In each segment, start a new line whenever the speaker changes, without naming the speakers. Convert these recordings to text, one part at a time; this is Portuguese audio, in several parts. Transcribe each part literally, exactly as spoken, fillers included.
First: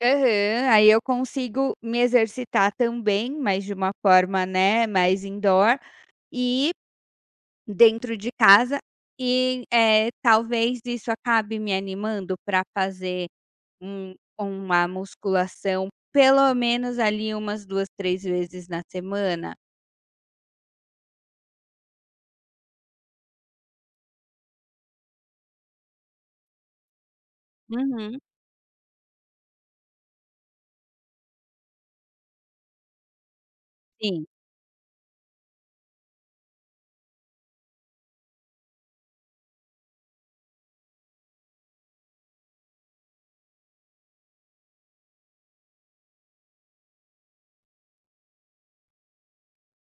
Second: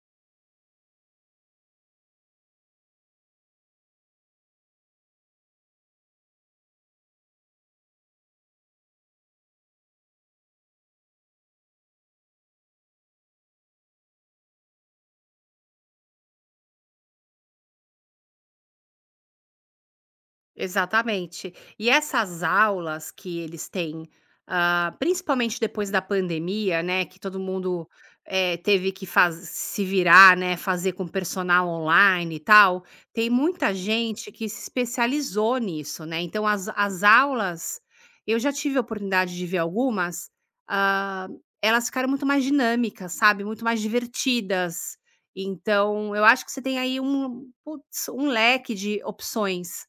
Aham. Aí eu consigo me exercitar também, mas de uma forma, né, mais indoor e dentro de casa. E, eh, talvez isso acabe me animando pra fazer um uma musculação, pelo menos, ali, umas duas, três vezes na semana?
Exatamente. E essas aulas que eles têm, ah, principalmente depois da pandemia, né, que todo mundo,
Uhum.
eh, teve que faz se virar, né, fazer com personal online e tal, tem muita
Sim.
gente que se especializou nisso, né, então as as aulas, eu já tive a oportunidade de ver algumas, hã, elas ficaram muito mais dinâmicas, sabe, muito mais divertidas. Então eu acho que você tem aí um puts, um leque de opções.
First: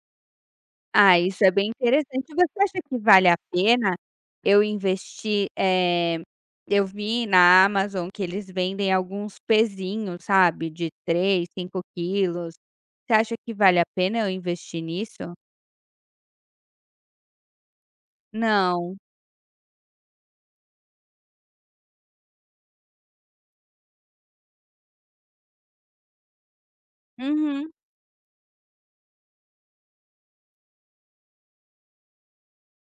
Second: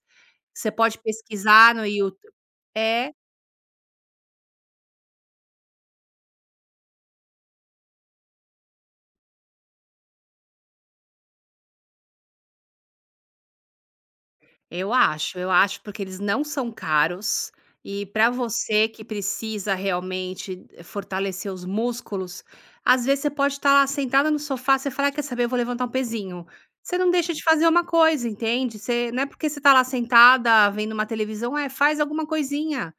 Você pode
Ah, isso é bem
pesquisar no You
interessante. Você acha que
é.
vale a pena eu investir, eh, eu vi na Amazon que eles vendem alguns pezinho, sabe, de três, cinco quilos. Você acha que vale a pena eu investir
Eu
nisso?
acho, eu acho, porque eles não são caros, e pra você
Não.
que precisa realmente fortalecer os músculos. Às vezes você pode tá lá sentada no sofá, você fala: "Ai, quer saber? Eu vou levantar um pezinho", você não deixa de fazer
Uhum.
uma coisa, entende, você não é porque você tá lá sentada vendo uma televisão é, faz alguma coisinha.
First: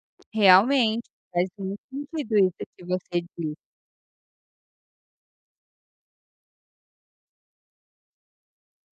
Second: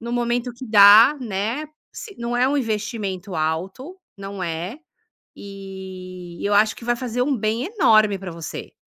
No momento que
Realmente,
dá,
faz
né.
muito
Se não
sentido
é um
isso que você
investimento
disse.
alto, não é. E eu acho que vai fazer um bem enorme pra você.